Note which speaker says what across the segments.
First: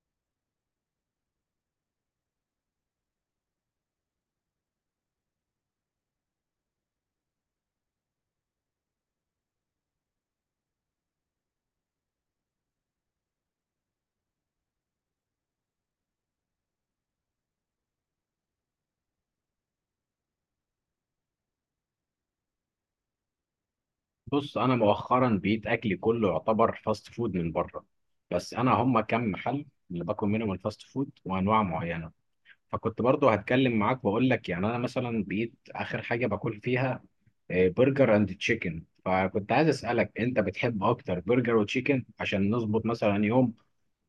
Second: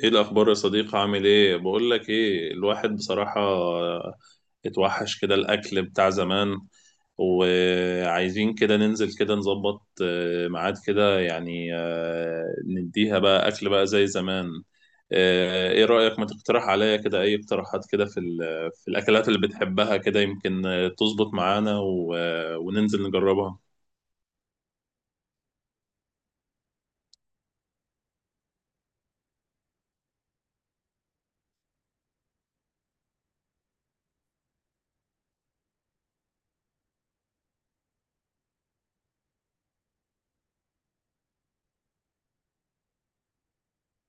Speaker 1: ايه الاخبار يا صديقي؟ عامل ايه؟ بقول لك ايه، الواحد بصراحة اتوحش كده الاكل بتاع زمان. وعايزين كده ننزل كده نظبط ميعاد كده يعني نديها بقى اكل بقى زي زمان. ايه رأيك؟ ما تقترح عليا كده اي اقتراحات كده في في الاكلات اللي بتحبها كده يمكن تظبط معانا وننزل نجربها.
Speaker 2: بص، انا مؤخرا بقيت اكلي كله يعتبر فاست فود من بره. بس انا هم كم محل اللي باكل منهم الفاست فود وانواع معينه. فكنت برضو هتكلم معاك واقول لك يعني انا مثلا بقيت اخر حاجه باكل فيها برجر اند تشيكن. فكنت عايز اسالك انت بتحب اكتر برجر وتشيكن عشان نظبط مثلا يوم.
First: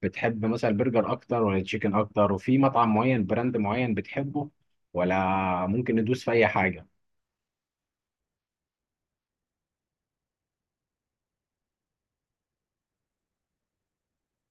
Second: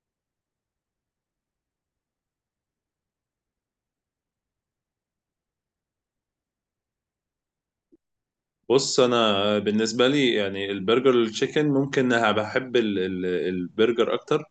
Speaker 2: بتحب مثلا برجر اكتر ولا تشيكن اكتر؟ وفي مطعم معين براند معين بتحبه، ولا ممكن ندوس في اي حاجه؟
Speaker 1: بص، انا بالنسبه لي يعني البرجر التشيكن، ممكن أنا بحب البرجر اكتر.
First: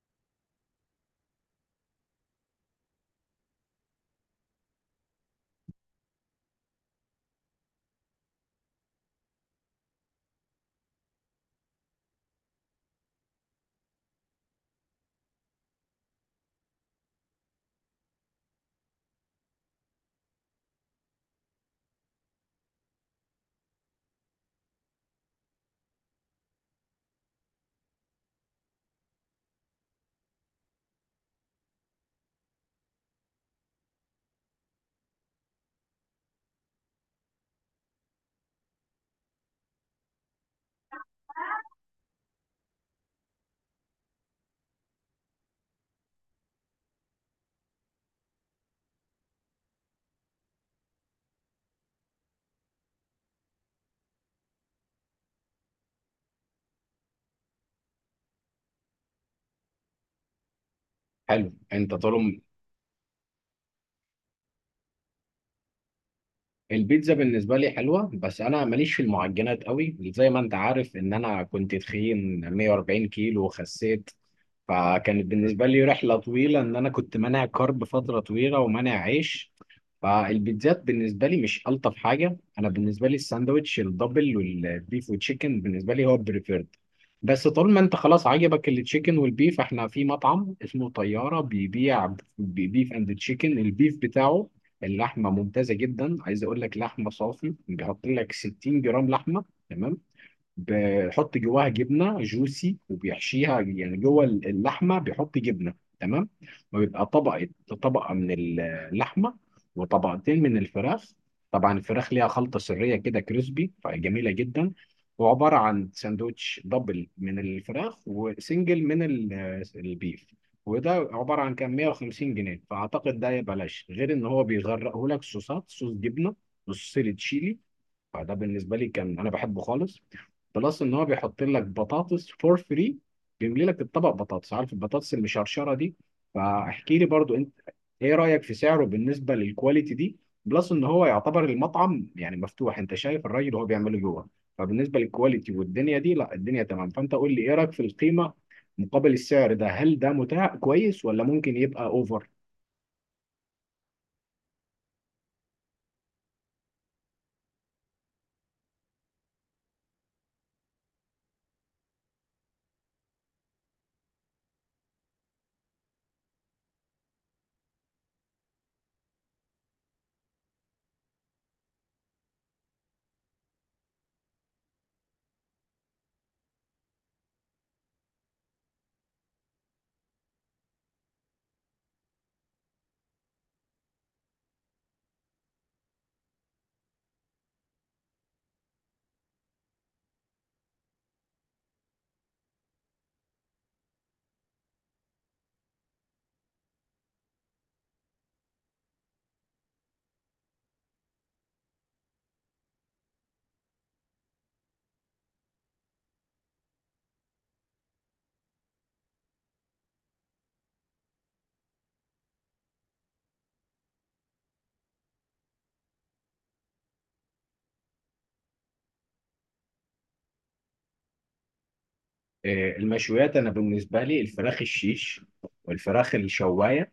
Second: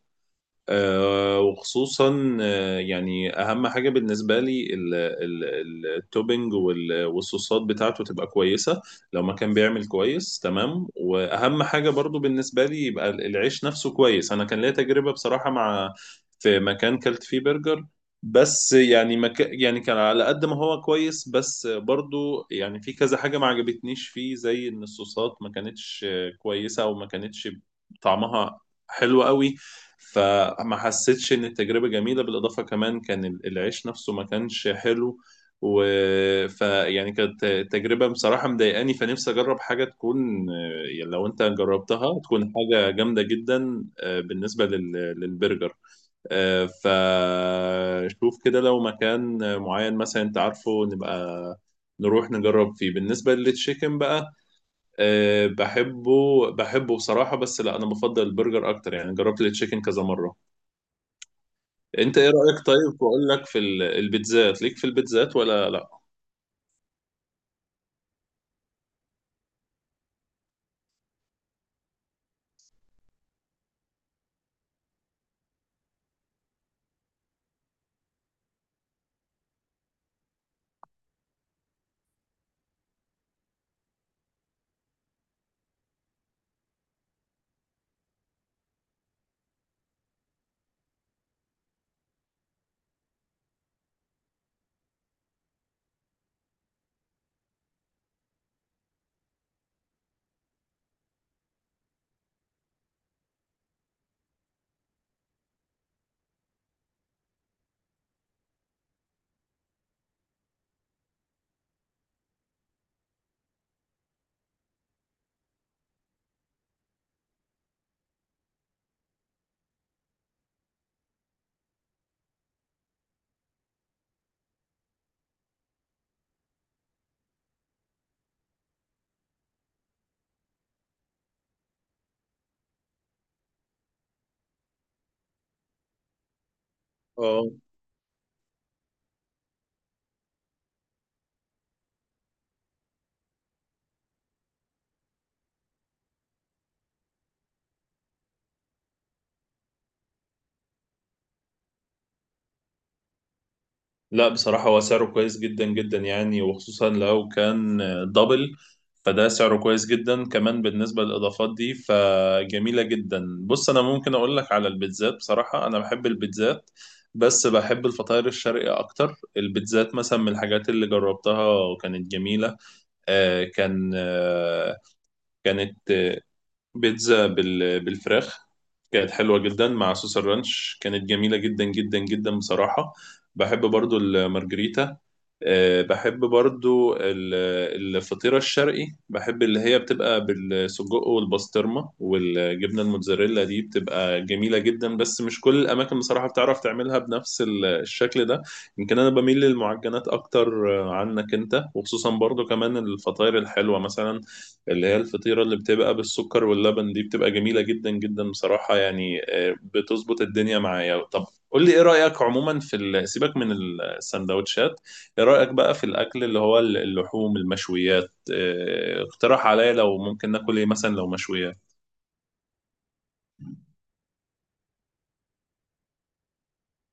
Speaker 1: وخصوصا يعني اهم حاجه بالنسبه لي التوبينج والصوصات بتاعته تبقى كويسه، لو ما كان بيعمل كويس تمام. واهم حاجه برضو بالنسبه لي يبقى العيش نفسه كويس. انا كان ليا تجربه بصراحه مع، في مكان كلت فيه برجر. بس يعني يعني كان على قد ما هو كويس، بس برضو يعني في كذا حاجه ما عجبتنيش فيه، زي ان الصوصات ما كانتش كويسه، او ما كانتش طعمها حلو قوي. فما حسيتش ان التجربه جميله، بالاضافه كمان كان العيش نفسه ما كانش حلو. و فيعني كانت تجربه بصراحه مضايقاني، فنفسي اجرب حاجه تكون يعني لو انت جربتها تكون حاجه جامده جدا. بالنسبه للبرجر. فشوف كده لو مكان معين مثلا انت عارفه نبقى نروح نجرب فيه. بالنسبة للتشيكن بقى، أه بحبه بحبه بصراحة، بس لا، أنا بفضل البرجر أكتر، يعني جربت التشيكن كذا مرة.
Speaker 2: حلو. انت
Speaker 1: انت ايه
Speaker 2: طول.
Speaker 1: رأيك؟ طيب، واقول لك في البيتزات، ليك في البيتزات ولا لا؟
Speaker 2: البيتزا بالنسبة لي حلوة، بس أنا ماليش في المعجنات قوي، زي ما أنت عارف إن أنا كنت تخين 140 كيلو وخسيت. فكانت بالنسبة لي رحلة طويلة، إن أنا كنت مانع كارب فترة طويلة ومانع عيش. فالبيتزات بالنسبة لي مش ألطف حاجة. أنا بالنسبة لي الساندوتش الدبل والبيف والتشيكن بالنسبة لي هو بريفيرد. بس طول ما أنت خلاص عجبك التشيكن والبيف، إحنا في مطعم اسمه طيارة بيبيع بيف أند تشيكن. البيف بتاعه اللحمة ممتازة جدا. عايز أقول لك لحمة صافي، بيحط لك 60 جرام لحمة. تمام. بيحط جواها جبنه جوسي وبيحشيها، يعني جوه اللحمه بيحط جبنه. تمام. وبيبقى طبقه، طبقه من اللحمه وطبقتين من الفراخ. طبعا الفراخ ليها خلطه سريه كده كريسبي، فجميله جدا. وعباره عن ساندوتش دبل من الفراخ وسنجل من البيف. وده عباره عن كام 150 جنيه، فاعتقد ده بلاش، غير ان هو بيغرقه لك صوصات، صوص جبنه وصوص تشيلي. فده بالنسبه لي كان انا بحبه خالص. بلس ان هو بيحط لك بطاطس فور فري، بيملي لك الطبق بطاطس، عارف البطاطس المشرشره دي. فاحكي لي برضو
Speaker 1: اه،
Speaker 2: انت، ايه رايك في سعره بالنسبه للكواليتي دي؟ بلس ان هو يعتبر المطعم يعني مفتوح، انت شايف الراجل وهو بيعمله جوه. فبالنسبه للكواليتي والدنيا دي، لا الدنيا تمام. فانت قول لي ايه رايك في القيمه مقابل السعر ده. هل ده متاح كويس ولا ممكن يبقى اوفر؟
Speaker 1: لا بصراحة، هو سعره كويس جدا جدا يعني، وخصوصا لو كان دبل، فده سعره كويس جدا. كمان بالنسبة للإضافات دي فجميلة جدا. بص، أنا ممكن أقول لك على البيتزات، بصراحة أنا بحب البيتزات، بس بحب الفطاير الشرقي أكتر. البيتزات مثلا من الحاجات اللي جربتها وكانت جميلة، آه كان آه كانت بيتزا بالفراخ، كانت حلوة جدا مع صوص الرانش، كانت جميلة جدا جدا جدا بصراحة. بحب برضو المارجريتا. بحب برضو الفطيرة الشرقي، بحب اللي هي بتبقى بالسجق والبسطرمة والجبنة الموتزاريلا. دي بتبقى جميلة جدا، بس مش كل الأماكن بصراحة بتعرف تعملها بنفس الشكل ده. يمكن أنا بميل للمعجنات أكتر عنك أنت، وخصوصا برضو كمان الفطاير الحلوة، مثلا اللي هي الفطيرة اللي بتبقى بالسكر واللبن، دي بتبقى جميلة جدا جدا بصراحة، يعني بتظبط الدنيا معايا. طب قول لي ايه رأيك عموما في سيبك من السندوتشات، ايه رأيك بقى في الأكل اللي هو اللحوم المشويات؟ اقترح عليا لو ممكن ناكل ايه مثلا لو مشويات.
Speaker 2: المشويات انا بالنسبه لي الفراخ الشيش والفراخ الشوايه.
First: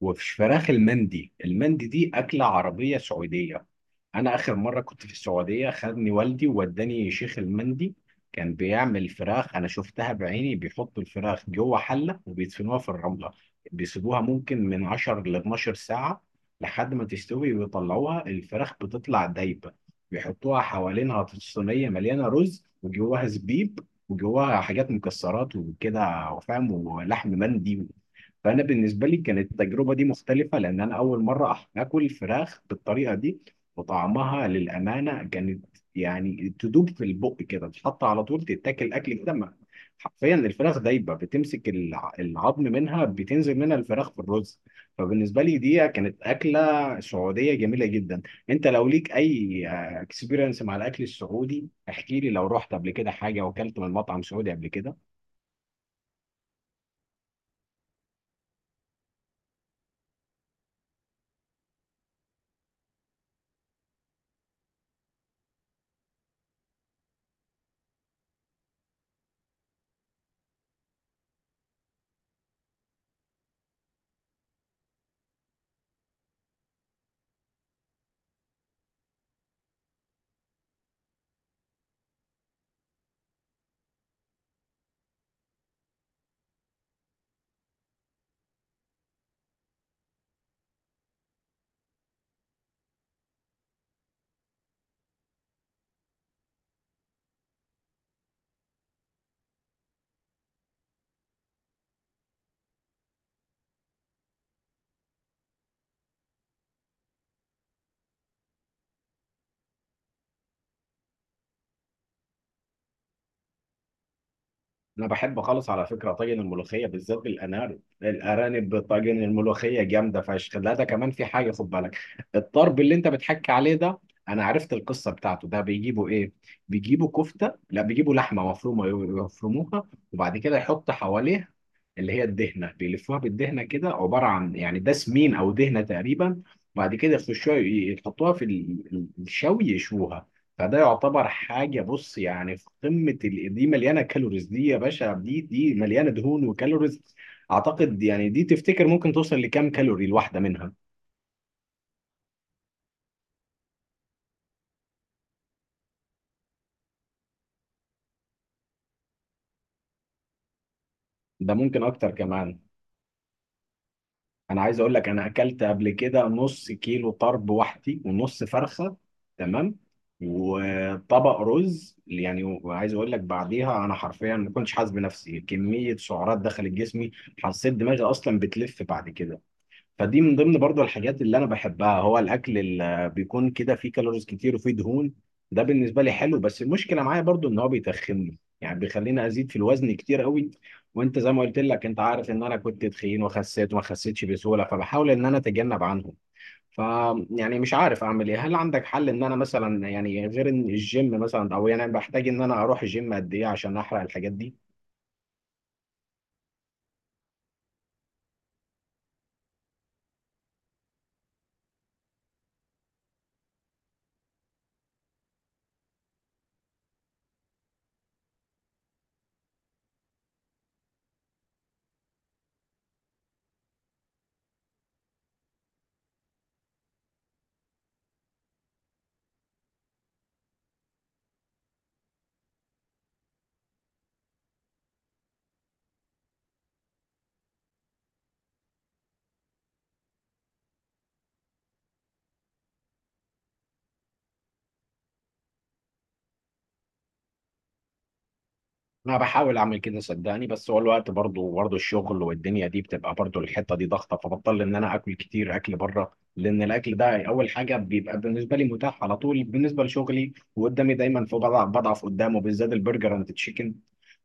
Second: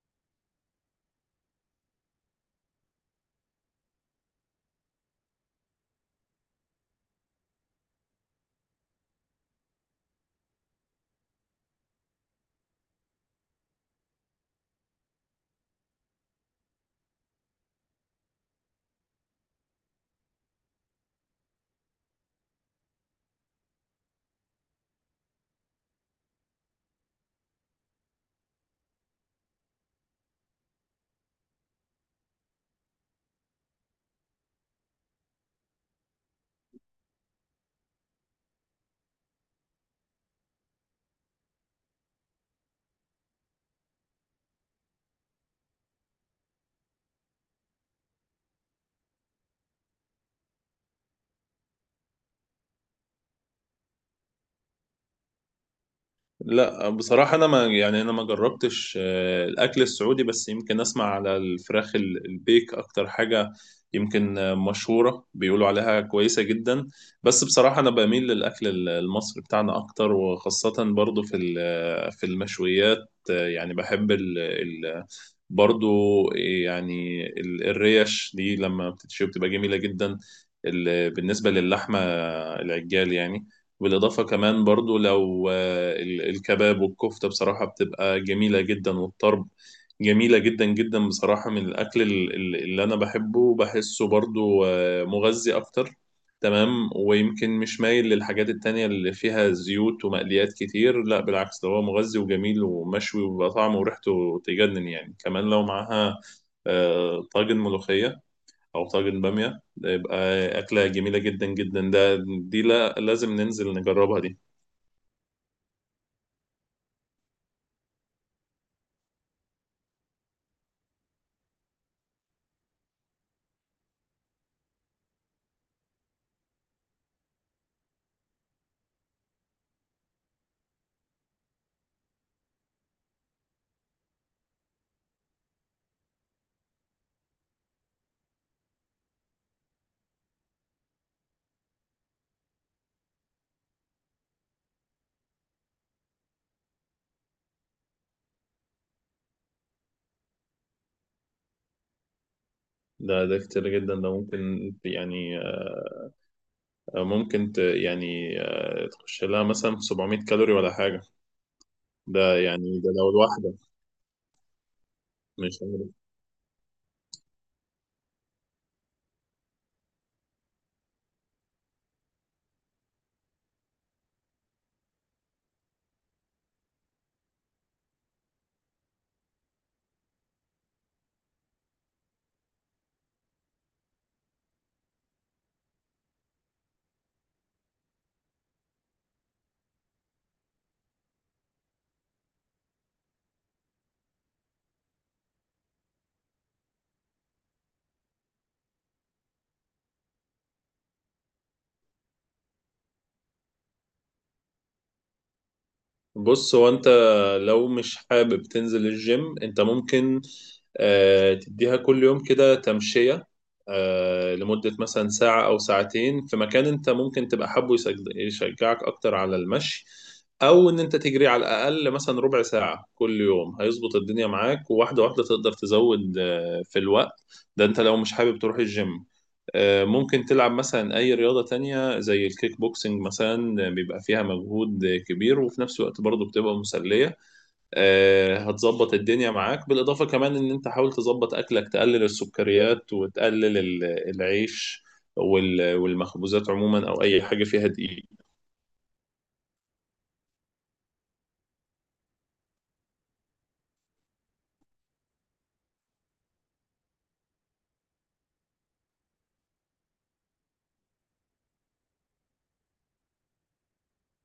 Speaker 2: وفي فراخ المندي. المندي دي أكلة عربية سعودية. أنا آخر مرة كنت في السعودية خدني والدي ووداني شيخ المندي. كان بيعمل فراخ، أنا شفتها بعيني، بيحطوا الفراخ جوه حلة وبيدفنوها في الرملة. بيسيبوها ممكن من 10 ل 12 ساعة لحد ما تستوي ويطلعوها. الفراخ بتطلع دايبة، بيحطوها حوالينها في صينية مليانة رز وجواها زبيب وجواها حاجات مكسرات وكده وفاهم، ولحم مندي. فانا بالنسبه لي كانت التجربه دي مختلفه، لان انا اول مره اكل فراخ بالطريقه دي. وطعمها للامانه كانت يعني تدوب في البق كده، تحط على طول تتاكل، اكل كده حرفيا الفراخ دايبه، بتمسك العظم منها بتنزل منها الفراخ في الرز. فبالنسبه لي دي كانت اكله سعوديه جميله جدا. انت لو ليك اي اكسبيرينس مع الاكل السعودي احكي لي، لو رحت قبل كده حاجه واكلت من مطعم سعودي قبل كده.
Speaker 1: لا بصراحة، أنا ما يعني، أنا ما جربتش الأكل السعودي، بس يمكن أسمع على الفراخ البيك أكتر حاجة، يمكن مشهورة، بيقولوا عليها كويسة جدا. بس بصراحة أنا بميل للأكل المصري بتاعنا أكتر، وخاصة برضو في في المشويات يعني بحب ال ال برضو، يعني الريش دي لما بتتشوي بتبقى جميلة جدا. بالنسبة للحمة العجال يعني، بالإضافة كمان برضو لو الكباب والكفتة بصراحة بتبقى جميلة جدا، والطرب جميلة جدا جدا بصراحة، من الأكل اللي أنا بحبه وبحسه برضو مغذي أكتر. تمام، ويمكن مش مايل للحاجات التانية اللي فيها زيوت ومقليات كتير. لا بالعكس، ده هو مغذي وجميل ومشوي وبيبقى طعمه وريحته تجنن، يعني كمان لو معاها طاجن ملوخية او طاجن باميه، ده يبقى اكله جميله جدا جدا. ده دي لا، لازم ننزل نجربها دي.
Speaker 2: انا بحب خالص على فكره طاجن الملوخيه، بالذات بالارانب. الارانب طاجن الملوخيه جامده فشخ. لا، ده كمان في حاجه، خد بالك، الطرب اللي انت بتحكي عليه ده انا عرفت القصه بتاعته. ده بيجيبوا ايه؟ بيجيبوا كفته، لا بيجيبوا لحمه مفرومه، يفرموها وبعد كده يحط حواليها اللي هي الدهنه، بيلفوها بالدهنه كده، عباره عن يعني ده سمين او دهنه تقريبا. بعد كده يخشوها يحطوها في الشوي، يشوها. فده يعتبر حاجه، بص يعني في قمه دي، مليانه كالوريز. دي يا باشا، دي مليانه دهون وكالوريز. اعتقد يعني دي تفتكر ممكن توصل لكام كالوري الواحده منها؟
Speaker 1: ده كتير جدا، ده ممكن يعني ممكن يعني تخش لها مثلا في 700 كالوري ولا حاجه،
Speaker 2: ده ممكن اكتر
Speaker 1: ده
Speaker 2: كمان.
Speaker 1: يعني ده لو الواحده
Speaker 2: انا عايز اقول لك، انا
Speaker 1: مش.
Speaker 2: اكلت قبل كده نص كيلو طرب وحدي ونص فرخه. تمام. وطبق رز يعني. وعايز اقول لك بعديها انا حرفيا ما كنتش حاسس بنفسي، كميه سعرات دخلت جسمي. حسيت دماغي اصلا بتلف بعد كده. فدي من ضمن برضو الحاجات اللي انا بحبها، هو الاكل اللي بيكون كده فيه كالوريز كتير وفيه دهون. ده بالنسبه لي حلو، بس المشكله معايا برضو ان هو بيتخنني، يعني بيخليني ازيد في الوزن كتير قوي. وانت زي ما قلت لك، انت عارف ان انا كنت تخين وخسيت وما خسيتش بسهوله، فبحاول ان انا اتجنب عنهم. ف يعني مش عارف اعمل ايه. هل عندك حل، ان انا مثلا يعني غير ان الجيم، مثلا او يعني بحتاج ان انا اروح الجيم قد ايه عشان احرق الحاجات دي؟
Speaker 1: بص، هو انت لو مش حابب تنزل الجيم، انت ممكن تديها كل يوم كده تمشية، لمدة مثلا ساعة أو ساعتين، في مكان انت ممكن تبقى حابه يشجعك أكتر على المشي، أو إن أنت تجري على الأقل مثلا ربع ساعة كل يوم، هيظبط الدنيا معاك. وواحدة واحدة تقدر تزود في الوقت ده، انت لو مش حابب تروح الجيم، ممكن تلعب مثلا أي رياضة تانية زي الكيك بوكسنج، مثلا بيبقى فيها مجهود كبير وفي نفس الوقت برضه بتبقى مسلية. هتظبط الدنيا معاك، بالإضافة كمان إن أنت حاول تظبط أكلك، تقلل السكريات وتقلل العيش والمخبوزات عموما، أو أي حاجة فيها دقيق.
Speaker 2: انا بحاول اعمل كده صدقني، بس هو الوقت برضه الشغل والدنيا دي، بتبقى برضه الحته دي ضغطه، فبضطر ان انا اكل كتير، اكل بره. لان الاكل ده اول حاجه بيبقى بالنسبه لي متاح على طول بالنسبه لشغلي، وقدامي دايما، في بضعف قدامه، بالذات البرجر اند تشيكن.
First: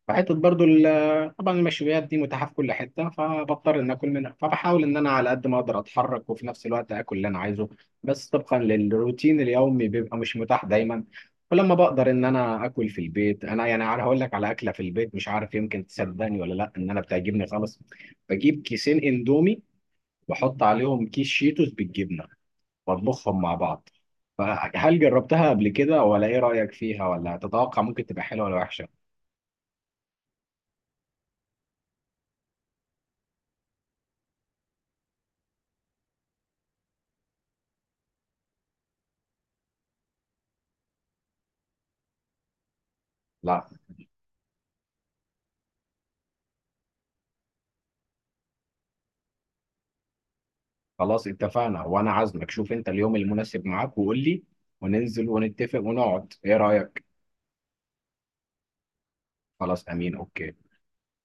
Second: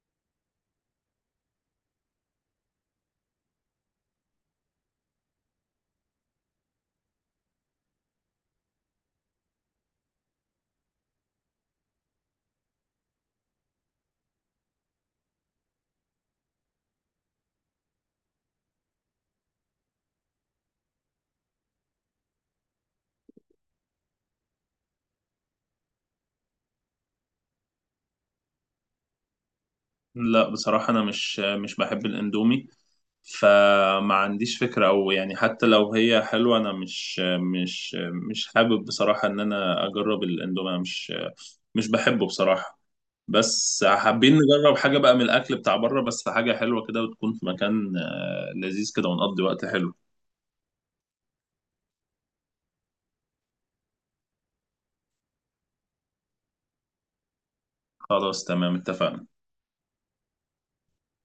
Speaker 2: وحتة برضو، طبعا المشويات دي متاحة في كل حتة، فبضطر إن آكل منها. فبحاول إن أنا على قد ما أقدر أتحرك وفي نفس الوقت آكل اللي أنا عايزه. بس طبقا للروتين اليومي بيبقى مش متاح دايما. ولما بقدر إن أنا آكل في البيت، أنا يعني عارف هقول لك على أكلة في البيت، مش عارف يمكن تصدقني ولا لأ، إن أنا بتعجبني خالص. بجيب كيسين إندومي وأحط عليهم كيس شيتوس بالجبنة وأطبخهم مع بعض. فهل جربتها قبل كده، ولا إيه رأيك فيها، ولا تتوقع ممكن تبقى حلوة ولا وحشة؟
Speaker 1: لا بصراحة، أنا مش بحب الأندومي، فما عنديش فكرة. أو يعني حتى لو هي حلوة، أنا مش حابب بصراحة إن أنا أجرب الأندومي. أنا مش بحبه بصراحة.
Speaker 2: لا،
Speaker 1: بس حابين نجرب حاجة بقى من الأكل بتاع بره، بس حاجة حلوة كده وتكون في مكان لذيذ كده، ونقضي وقت حلو.
Speaker 2: خلاص اتفقنا، وانا عازمك. شوف انت اليوم المناسب معاك وقول لي، وننزل ونتفق ونقعد. ايه رأيك؟
Speaker 1: خلاص تمام، اتفقنا.
Speaker 2: خلاص، امين، اوكي.